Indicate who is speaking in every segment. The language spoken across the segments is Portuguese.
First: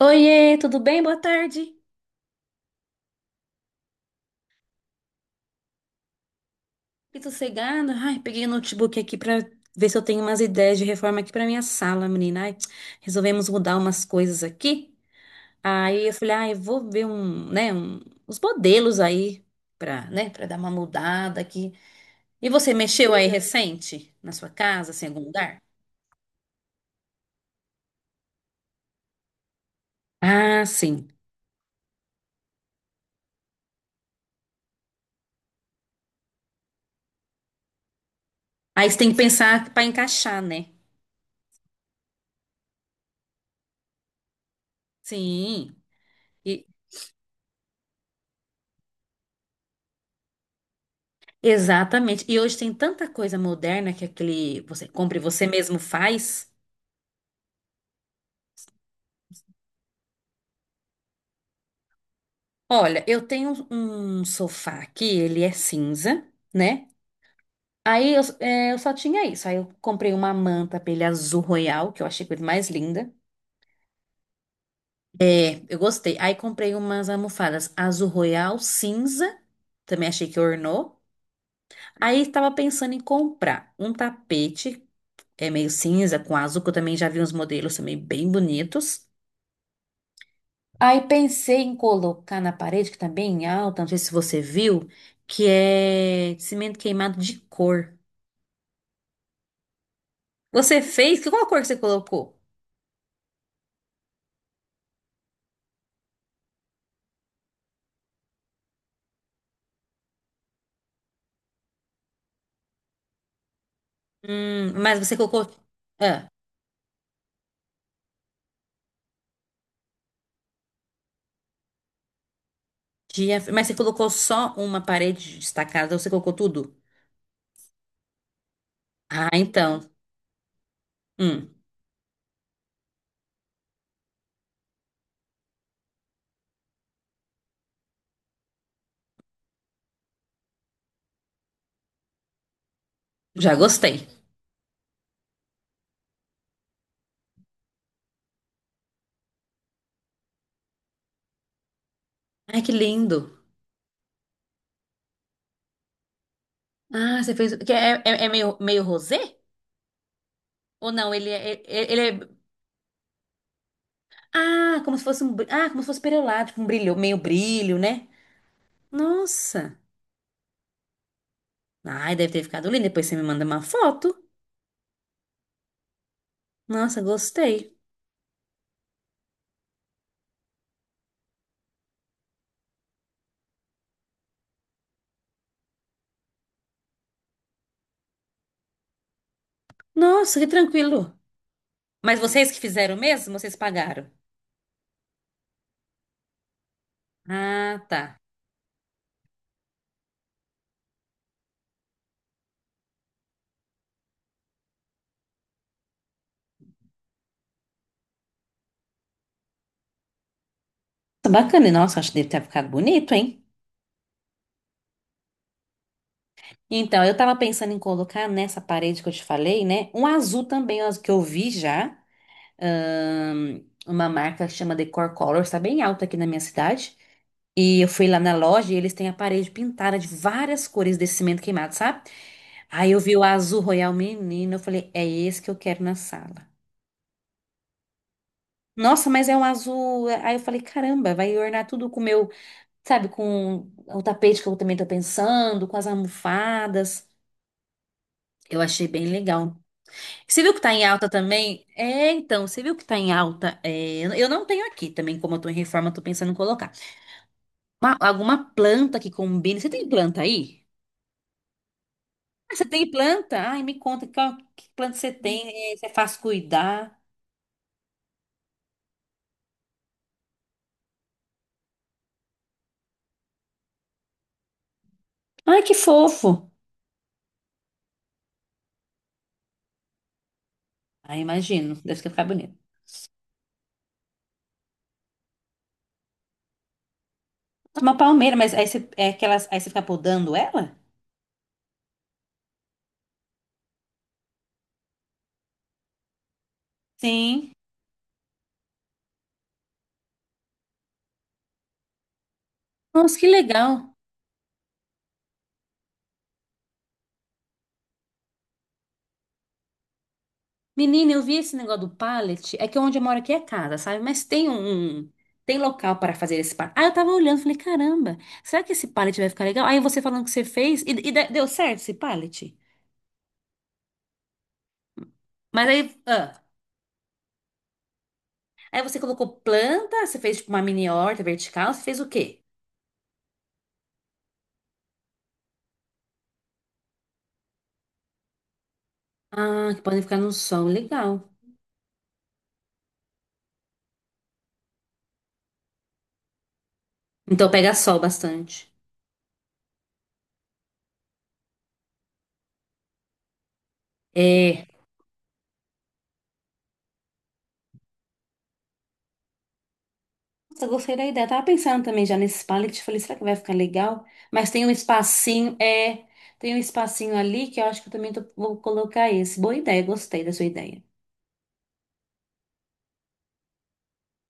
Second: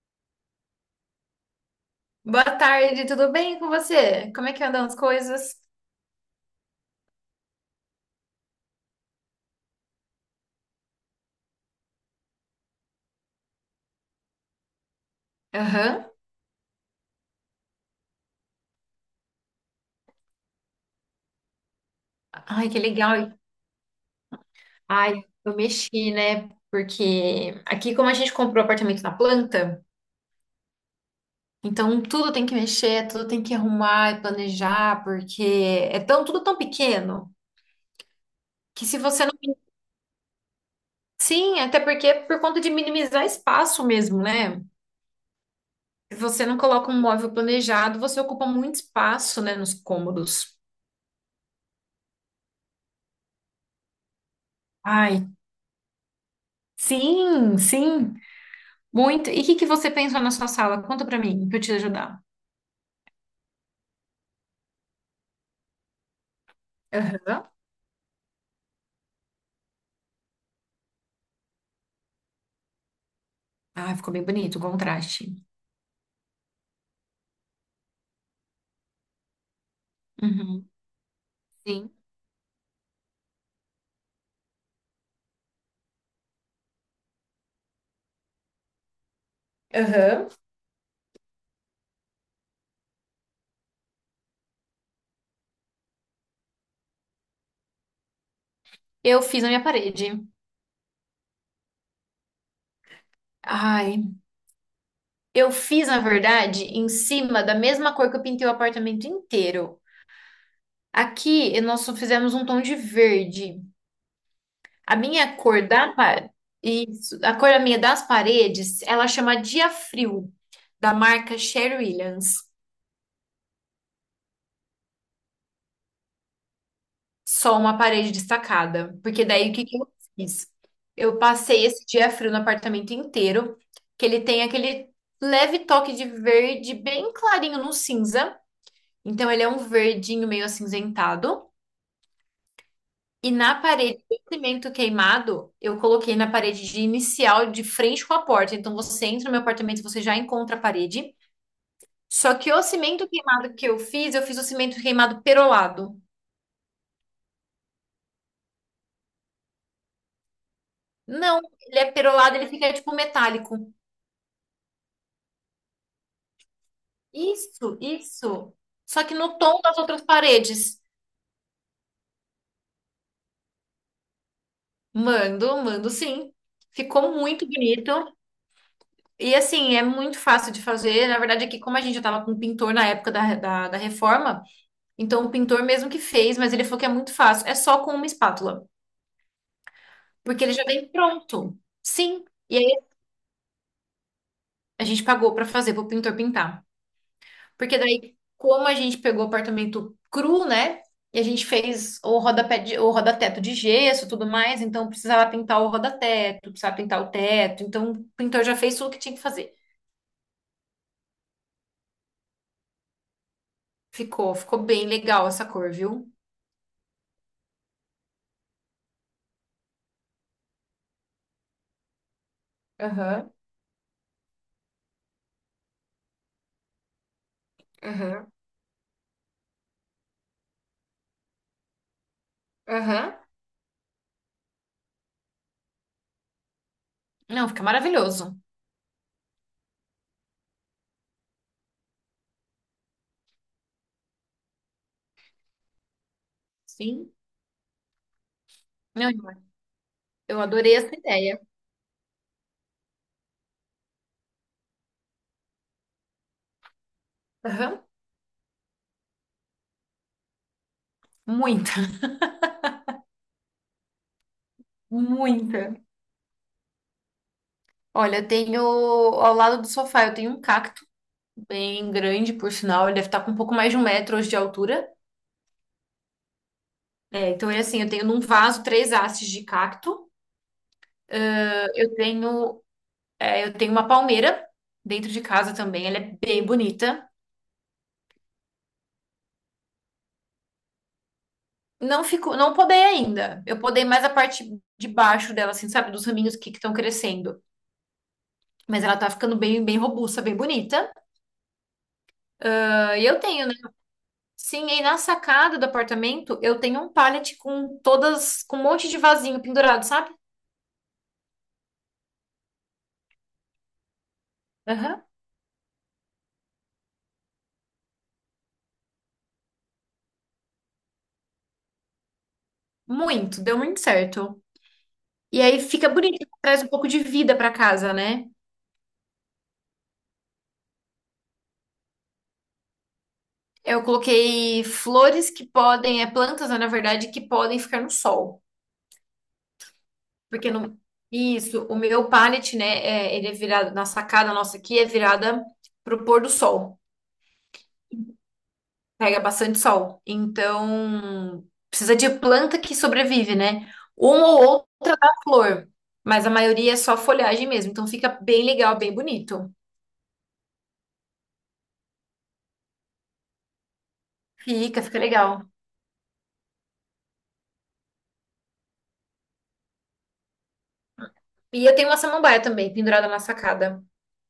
Speaker 1: Oiê, tudo bem? Boa tarde.
Speaker 2: Boa tarde, tudo bem com você? Como é que andam as coisas?
Speaker 1: Que sossegada. Ai, peguei o notebook aqui pra ver se eu tenho umas ideias de reforma aqui pra minha sala, menina. Ai, resolvemos mudar umas coisas aqui. Aí
Speaker 2: Aham.
Speaker 1: eu falei, ai, eu vou ver uns modelos aí pra, né, para dar uma mudada aqui. E
Speaker 2: Ai,
Speaker 1: você
Speaker 2: que
Speaker 1: mexeu
Speaker 2: legal.
Speaker 1: aí recente na sua casa, assim, em algum
Speaker 2: Ai, eu
Speaker 1: lugar?
Speaker 2: mexi, né? Porque aqui, como a gente comprou apartamento na planta,
Speaker 1: Ah, sim.
Speaker 2: então tudo tem que mexer, tudo tem que arrumar e planejar, porque é tão, tudo tão pequeno que
Speaker 1: Aí você
Speaker 2: se
Speaker 1: tem que
Speaker 2: você não.
Speaker 1: pensar pra encaixar, né?
Speaker 2: Sim, até porque é por conta de minimizar espaço mesmo, né?
Speaker 1: Sim.
Speaker 2: Se você não
Speaker 1: E-
Speaker 2: coloca um móvel planejado, você ocupa muito espaço, né, nos cômodos.
Speaker 1: Exatamente. E hoje tem tanta coisa moderna que aquele você compra e
Speaker 2: Ai,
Speaker 1: você mesmo faz.
Speaker 2: sim, sim. Muito. E o que que você pensou na sua sala? Conta pra mim, pra eu te ajudar.
Speaker 1: Olha, eu tenho um sofá aqui, ele é cinza, né?
Speaker 2: Aham.
Speaker 1: Aí eu, é, eu só tinha isso. Aí eu comprei uma manta pra ele azul royal, que eu achei a coisa mais linda.
Speaker 2: Ah, ficou bem bonito o contraste.
Speaker 1: É, eu gostei. Aí comprei umas almofadas azul royal, cinza, também achei que
Speaker 2: Uhum.
Speaker 1: ornou.
Speaker 2: Sim.
Speaker 1: Aí tava pensando em comprar um tapete, é meio cinza com azul, que eu também já vi uns modelos também bem bonitos.
Speaker 2: Aham.
Speaker 1: Aí pensei em colocar na parede, que tá bem alta, não sei se você viu, que é cimento queimado de cor.
Speaker 2: Eu fiz na minha parede.
Speaker 1: Você fez? Qual a cor que você colocou?
Speaker 2: Ai, eu fiz, na verdade, em cima da mesma cor que eu pintei o apartamento inteiro. Aqui nós só fizemos um tom de verde. A
Speaker 1: Mas você
Speaker 2: minha
Speaker 1: colocou.
Speaker 2: cor da
Speaker 1: Ah,
Speaker 2: pa- Isso, a cor da minha das paredes, ela chama Dia Frio, da marca Sherwin Williams.
Speaker 1: dia, mas você colocou só uma parede destacada ou você colocou tudo?
Speaker 2: Só uma parede destacada. Porque
Speaker 1: Ah,
Speaker 2: daí o que que
Speaker 1: então.
Speaker 2: eu fiz? Eu
Speaker 1: Hum,
Speaker 2: passei esse dia frio no apartamento inteiro, que ele tem aquele leve toque de verde bem clarinho no cinza. Então ele é um verdinho meio acinzentado. E
Speaker 1: já
Speaker 2: na parede
Speaker 1: gostei.
Speaker 2: do cimento queimado, eu coloquei na parede de inicial de frente com a porta. Então você entra no meu apartamento, e você já encontra a parede. Só que
Speaker 1: Ai,
Speaker 2: o
Speaker 1: que
Speaker 2: cimento
Speaker 1: lindo.
Speaker 2: queimado que eu fiz o cimento queimado perolado.
Speaker 1: Ah, você fez. Que É, é, é meio, meio rosé? Ou não? Ele
Speaker 2: Não,
Speaker 1: é,
Speaker 2: ele
Speaker 1: ele
Speaker 2: é
Speaker 1: ele é.
Speaker 2: perolado, ele fica tipo metálico.
Speaker 1: Ah, como se fosse um. Br- Ah, como se fosse perolado, tipo um brilho, meio
Speaker 2: Isso,
Speaker 1: brilho, né?
Speaker 2: isso. Só que no tom
Speaker 1: Nossa.
Speaker 2: das outras paredes.
Speaker 1: Ai, deve ter ficado lindo. Depois você me manda uma foto.
Speaker 2: Mando, mando sim.
Speaker 1: Nossa,
Speaker 2: Ficou muito
Speaker 1: gostei.
Speaker 2: bonito. E assim, é muito fácil de fazer. Na verdade, aqui, como a gente já estava com um pintor na época da reforma, então o pintor mesmo que fez, mas ele falou que é muito fácil. É só com uma espátula.
Speaker 1: Nossa,
Speaker 2: Porque
Speaker 1: que
Speaker 2: ele já vem
Speaker 1: tranquilo.
Speaker 2: pronto.
Speaker 1: Mas
Speaker 2: Sim.
Speaker 1: vocês
Speaker 2: E
Speaker 1: que
Speaker 2: aí
Speaker 1: fizeram mesmo, vocês pagaram?
Speaker 2: a gente pagou para fazer, para o pintor pintar. Porque
Speaker 1: Ah,
Speaker 2: daí,
Speaker 1: tá.
Speaker 2: como a gente pegou o apartamento cru, né? E a gente fez o rodapé de, o rodateto de gesso, e tudo mais, então precisava pintar o rodateto, precisava pintar o teto. Então, o pintor já fez tudo que tinha que fazer.
Speaker 1: Tá bacana, e nossa, acho que deve ter ficado bonito, hein?
Speaker 2: Ficou, ficou bem legal essa cor, viu?
Speaker 1: Então, eu tava pensando em colocar nessa parede que eu te falei, né? Um azul também, ó, que eu vi já.
Speaker 2: Aham,
Speaker 1: ahn, uma marca que chama Decor Colors, tá bem alta aqui na minha cidade. E eu fui lá
Speaker 2: aham,
Speaker 1: na loja e eles têm a parede pintada de várias cores desse cimento queimado, sabe? Aí eu
Speaker 2: aham.
Speaker 1: vi o azul royal menino, eu falei, é esse que eu quero na sala.
Speaker 2: Não, fica maravilhoso.
Speaker 1: Nossa, mas é um azul. Aí eu falei, caramba, vai ornar tudo com o meu, sabe, com o tapete que eu também tô pensando, com as almofadas.
Speaker 2: Sim.
Speaker 1: Eu achei bem
Speaker 2: Não,
Speaker 1: legal.
Speaker 2: eu
Speaker 1: Você viu que tá
Speaker 2: adorei
Speaker 1: em
Speaker 2: essa
Speaker 1: alta
Speaker 2: ideia.
Speaker 1: também? É, então, você viu que tá em alta? É, eu não tenho aqui também, como eu tô em reforma, eu tô pensando em colocar.
Speaker 2: Aham.
Speaker 1: Alguma planta que combine. Você tem planta aí?
Speaker 2: Muita,
Speaker 1: Ah, você tem planta? Ai, me conta que planta você tem,
Speaker 2: muita.
Speaker 1: é, você faz cuidar.
Speaker 2: Olha, eu tenho ao lado do sofá, eu tenho um cacto bem grande, por sinal, ele deve estar com um pouco mais de 1 metro hoje de altura.
Speaker 1: Ai, que fofo.
Speaker 2: É, então é assim, eu tenho num vaso 3 hastes de cacto,
Speaker 1: Ai, imagino,
Speaker 2: eu
Speaker 1: deve ficar bonito.
Speaker 2: tenho, eu tenho uma palmeira dentro de casa também, ela é bem bonita.
Speaker 1: Tá. Uma palmeira, mas aí você, é aquelas, aí você fica podando ela?
Speaker 2: Não ficou, não podei ainda. Eu podei mais a parte de baixo dela, assim, sabe, dos raminhos que estão crescendo.
Speaker 1: Sim.
Speaker 2: Mas ela tá ficando bem, bem robusta, bem bonita. E
Speaker 1: Nossa,
Speaker 2: eu
Speaker 1: que
Speaker 2: tenho, né?
Speaker 1: legal.
Speaker 2: Sim, e na sacada do apartamento eu tenho um pallet com todas, com um monte de vasinho pendurado, sabe?
Speaker 1: Menina, eu vi esse negócio do pallet. É que onde eu moro aqui é casa, sabe?
Speaker 2: Aham.
Speaker 1: Tem local para fazer esse pallet. Ah, eu tava olhando, falei, caramba, será que esse pallet vai ficar legal? Aí você falando que você fez, e, deu certo esse pallet?
Speaker 2: Muito, deu muito certo. E aí
Speaker 1: Mas
Speaker 2: fica
Speaker 1: aí.
Speaker 2: bonito,
Speaker 1: ah,
Speaker 2: traz um pouco de vida pra casa, né?
Speaker 1: Aí você colocou planta, você fez tipo uma mini horta vertical, você fez o quê?
Speaker 2: Eu coloquei flores que podem, é plantas, né, na verdade, que podem ficar no sol.
Speaker 1: Ah, que podem ficar no
Speaker 2: Porque
Speaker 1: sol,
Speaker 2: no,
Speaker 1: legal.
Speaker 2: isso, o meu pallet, né, ele é virado, na sacada nossa aqui, é virada pro pôr do sol.
Speaker 1: Então pega sol bastante.
Speaker 2: Pega bastante sol. Então, precisa de planta que sobrevive, né? Uma
Speaker 1: É.
Speaker 2: ou outra dá flor, mas a maioria é só folhagem mesmo. Então, fica bem legal, bem bonito.
Speaker 1: Nossa, eu gostei da ideia. Tava pensando também já nesse pallet. Falei, será que vai ficar legal? Mas tem um
Speaker 2: Fica, fica legal.
Speaker 1: espacinho, é, tem um espacinho ali que eu acho que eu também vou colocar esse. Boa ideia, gostei da sua ideia.
Speaker 2: E eu tenho uma samambaia também, pendurada na sacada.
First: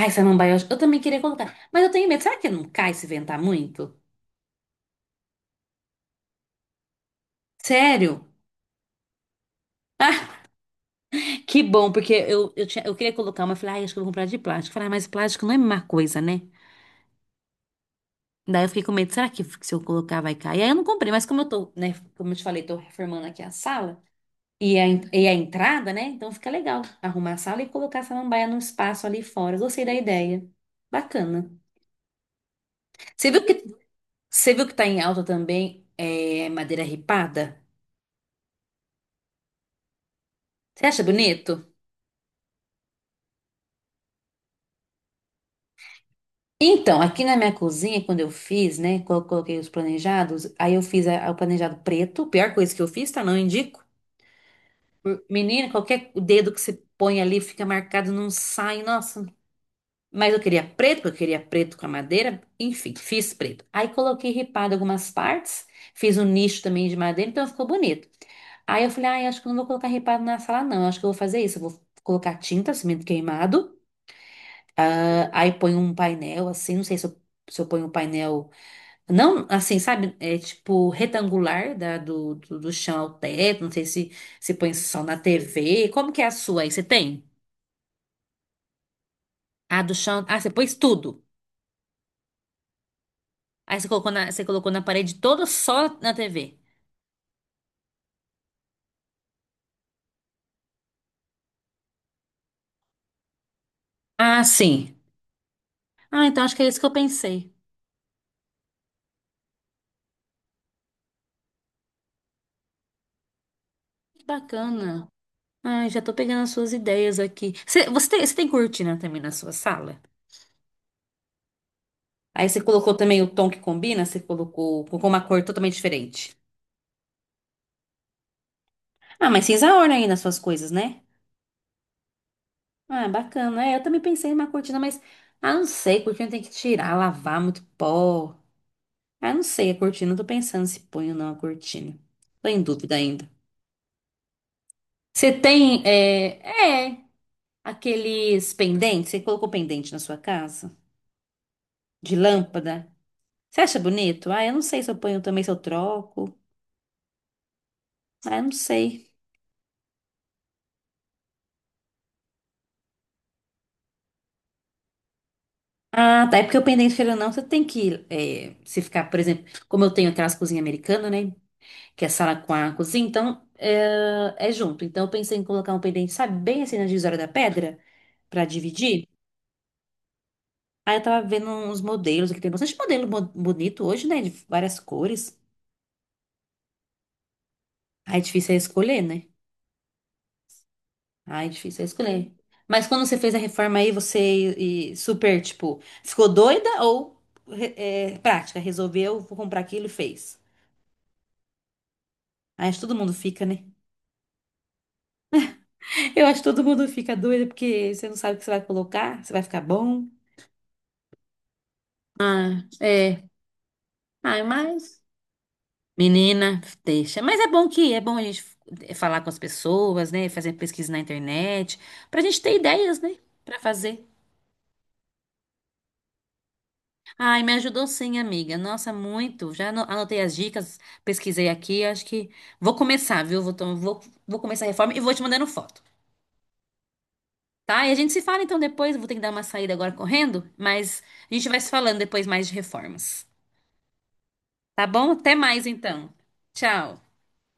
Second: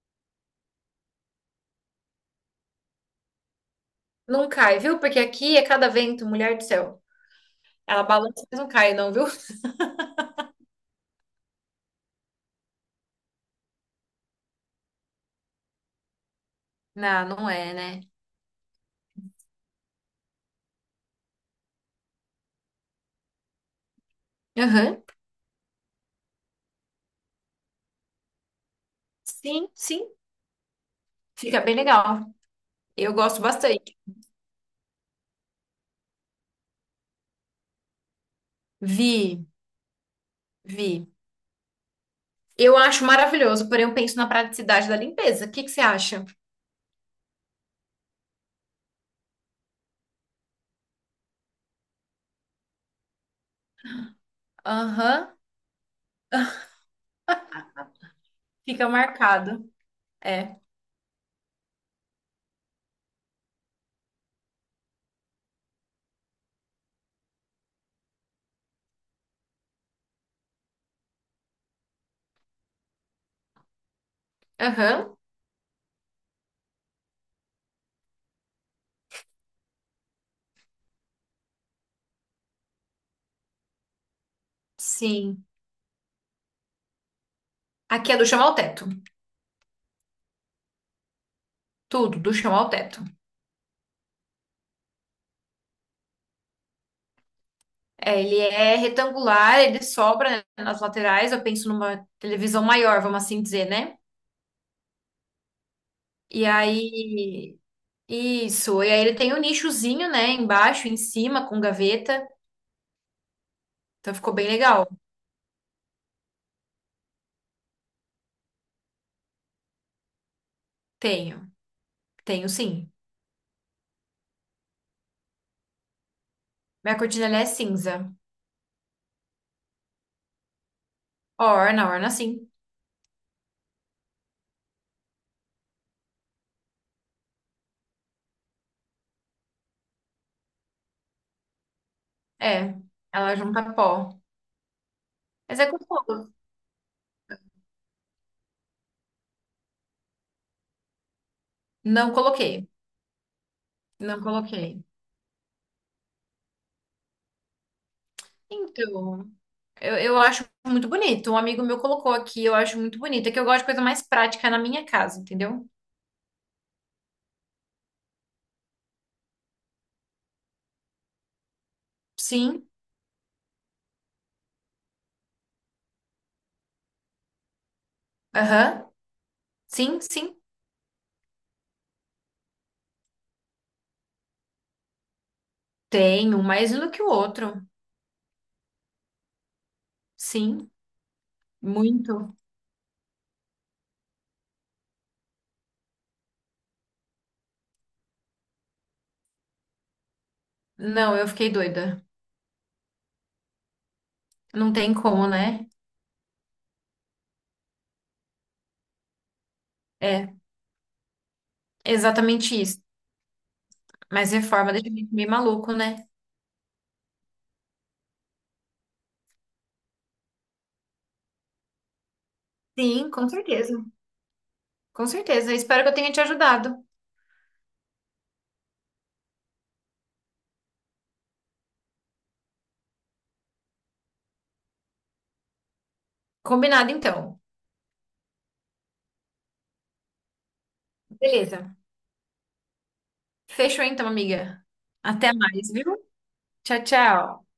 Speaker 1: Ai, samambaia, eu acho- Eu também queria colocar. Mas eu tenho medo. Será que não cai se ventar muito?
Speaker 2: Não cai, viu? Porque aqui é cada vento, mulher do céu. Ela
Speaker 1: Sério?
Speaker 2: balança, mas não cai, não, viu?
Speaker 1: Ah, que bom, porque tinha, eu queria colocar uma. Eu falei, ai, acho que eu vou comprar de plástico. Eu falei, ah, mas plástico não é uma coisa, né?
Speaker 2: Não, não é, né?
Speaker 1: Daí eu fiquei com medo, será que se eu colocar vai cair? Aí eu não comprei, mas como eu tô, né, como eu te falei, tô reformando aqui a sala.
Speaker 2: Aham.
Speaker 1: E a entrada, né? Então fica legal arrumar a sala e colocar a samambaia num espaço ali fora.
Speaker 2: Sim,
Speaker 1: Gostei da
Speaker 2: sim.
Speaker 1: ideia. Bacana.
Speaker 2: Fica bem legal. Eu
Speaker 1: Você
Speaker 2: gosto
Speaker 1: viu que,
Speaker 2: bastante.
Speaker 1: Você viu que tá em alta também é, madeira ripada?
Speaker 2: Vi,
Speaker 1: Você acha
Speaker 2: vi.
Speaker 1: bonito?
Speaker 2: Eu acho maravilhoso, porém eu penso na praticidade da limpeza. O que que você acha?
Speaker 1: Então, aqui na minha cozinha, quando eu fiz, né? Quando eu coloquei os planejados, aí eu fiz o planejado preto. Pior coisa que eu fiz, tá? Não indico.
Speaker 2: Aham.
Speaker 1: Menina, qualquer dedo que você põe ali fica marcado, não sai.
Speaker 2: Fica
Speaker 1: Nossa,
Speaker 2: marcado.
Speaker 1: mas eu
Speaker 2: É.
Speaker 1: queria preto, porque eu queria preto com a madeira. Enfim, fiz preto. Aí coloquei ripado algumas partes, fiz um nicho também de madeira, então ficou bonito. Aí eu falei, ai, acho que eu não vou colocar ripado na sala, não. Acho que eu vou fazer isso. Eu vou colocar tinta, cimento queimado.
Speaker 2: Aham.
Speaker 1: Aí ponho um painel, assim, não sei se eu, se eu ponho um painel. Não, assim, sabe? É tipo retangular da, do chão ao teto. Não sei se, se põe só na
Speaker 2: Sim.
Speaker 1: TV. Como que é a sua aí? Você tem?
Speaker 2: Aqui é do chão ao teto.
Speaker 1: Ah, do chão. Ah, você pôs tudo.
Speaker 2: Tudo, do chão ao teto.
Speaker 1: Aí você colocou na parede toda só na TV.
Speaker 2: É, ele é retangular, ele sobra, né, nas laterais. Eu penso numa televisão maior, vamos assim dizer, né?
Speaker 1: Ah, sim. Ah, então
Speaker 2: E
Speaker 1: acho que é isso que eu pensei.
Speaker 2: aí isso. E aí ele tem o nichozinho, né? Embaixo, em cima, com gaveta. Então
Speaker 1: Que
Speaker 2: ficou bem legal.
Speaker 1: bacana. Ai, já tô pegando as suas ideias aqui. Você tem, você tem cortina também na sua sala?
Speaker 2: Tenho.
Speaker 1: Aí
Speaker 2: Tenho
Speaker 1: você
Speaker 2: sim.
Speaker 1: colocou também o tom que combina, você colocou, colocou uma cor totalmente diferente.
Speaker 2: Minha cortina ela é cinza.
Speaker 1: Ah, mas cinza orna aí nas suas coisas, né?
Speaker 2: Orna, orna sim.
Speaker 1: Ah, bacana. É, eu também pensei em uma cortina, mas. Ah, não sei, cortina tem que tirar, lavar, muito pó. Ah, não sei, a cortina, eu tô pensando se põe ou não a cortina. Tô em
Speaker 2: É.
Speaker 1: dúvida ainda.
Speaker 2: Ela junta pó.
Speaker 1: Você
Speaker 2: Mas é
Speaker 1: tem.
Speaker 2: gostoso.
Speaker 1: É, é. Aqueles pendentes, você colocou pendente na sua casa?
Speaker 2: Não
Speaker 1: De
Speaker 2: coloquei.
Speaker 1: lâmpada? Você acha
Speaker 2: Não
Speaker 1: bonito? Ah, eu não sei
Speaker 2: coloquei.
Speaker 1: se eu ponho também, se eu troco. Ah, eu não sei.
Speaker 2: Então, eu acho muito bonito. Um amigo meu colocou aqui, eu acho muito bonito. É que eu gosto de coisa mais prática na minha casa, entendeu?
Speaker 1: Ah, tá. É porque o pendente, querendo ou não, você tem que é, se ficar, por exemplo, como eu tenho aquelas cozinhas americanas, né? Que é sala com
Speaker 2: Sim.
Speaker 1: a cozinha, então é, é junto. Então eu pensei em colocar um pendente, sabe, bem assim na divisória da pedra, pra
Speaker 2: Aham.
Speaker 1: dividir.
Speaker 2: Sim, sim.
Speaker 1: Aí eu tava vendo uns modelos, que tem bastante modelo bonito hoje, né? De várias cores.
Speaker 2: Tenho, mais um do que o outro.
Speaker 1: Aí é difícil é escolher, né?
Speaker 2: Sim,
Speaker 1: Ai, difícil é escolher.
Speaker 2: muito.
Speaker 1: Mas quando você fez a reforma aí, você e super, tipo, ficou doida ou é, prática? Resolveu, vou comprar aquilo e fez.
Speaker 2: Não, eu fiquei doida.
Speaker 1: Aí acho que todo mundo fica, né?
Speaker 2: Não tem como, né?
Speaker 1: Eu acho que todo mundo fica doido porque você não sabe o que você vai colocar, se vai ficar bom.
Speaker 2: É, exatamente
Speaker 1: Ah,
Speaker 2: isso.
Speaker 1: é.
Speaker 2: Mas
Speaker 1: Ai,
Speaker 2: reforma deixa a
Speaker 1: mas.
Speaker 2: gente meio maluco, né?
Speaker 1: Menina, deixa. Mas é bom que é bom a gente falar com as pessoas, né? Fazer pesquisa na internet, pra gente ter ideias,
Speaker 2: Sim,
Speaker 1: né?
Speaker 2: com
Speaker 1: Pra
Speaker 2: certeza.
Speaker 1: fazer.
Speaker 2: Com certeza. Espero que eu tenha te ajudado.
Speaker 1: Ai, me ajudou sim, amiga. Nossa, muito. Já anotei as dicas, pesquisei aqui. Acho que vou começar, viu? Vou começar a reforma e vou te mandando foto,
Speaker 2: Combinado, então.
Speaker 1: tá? E a gente se fala então depois. Vou ter que dar uma saída agora correndo, mas a gente vai se
Speaker 2: Beleza.
Speaker 1: falando depois mais de reformas.
Speaker 2: Fechou, então, amiga.
Speaker 1: Tá bom?
Speaker 2: Até
Speaker 1: Até mais
Speaker 2: mais, viu?
Speaker 1: então.
Speaker 2: Tchau,
Speaker 1: Tchau.
Speaker 2: tchau.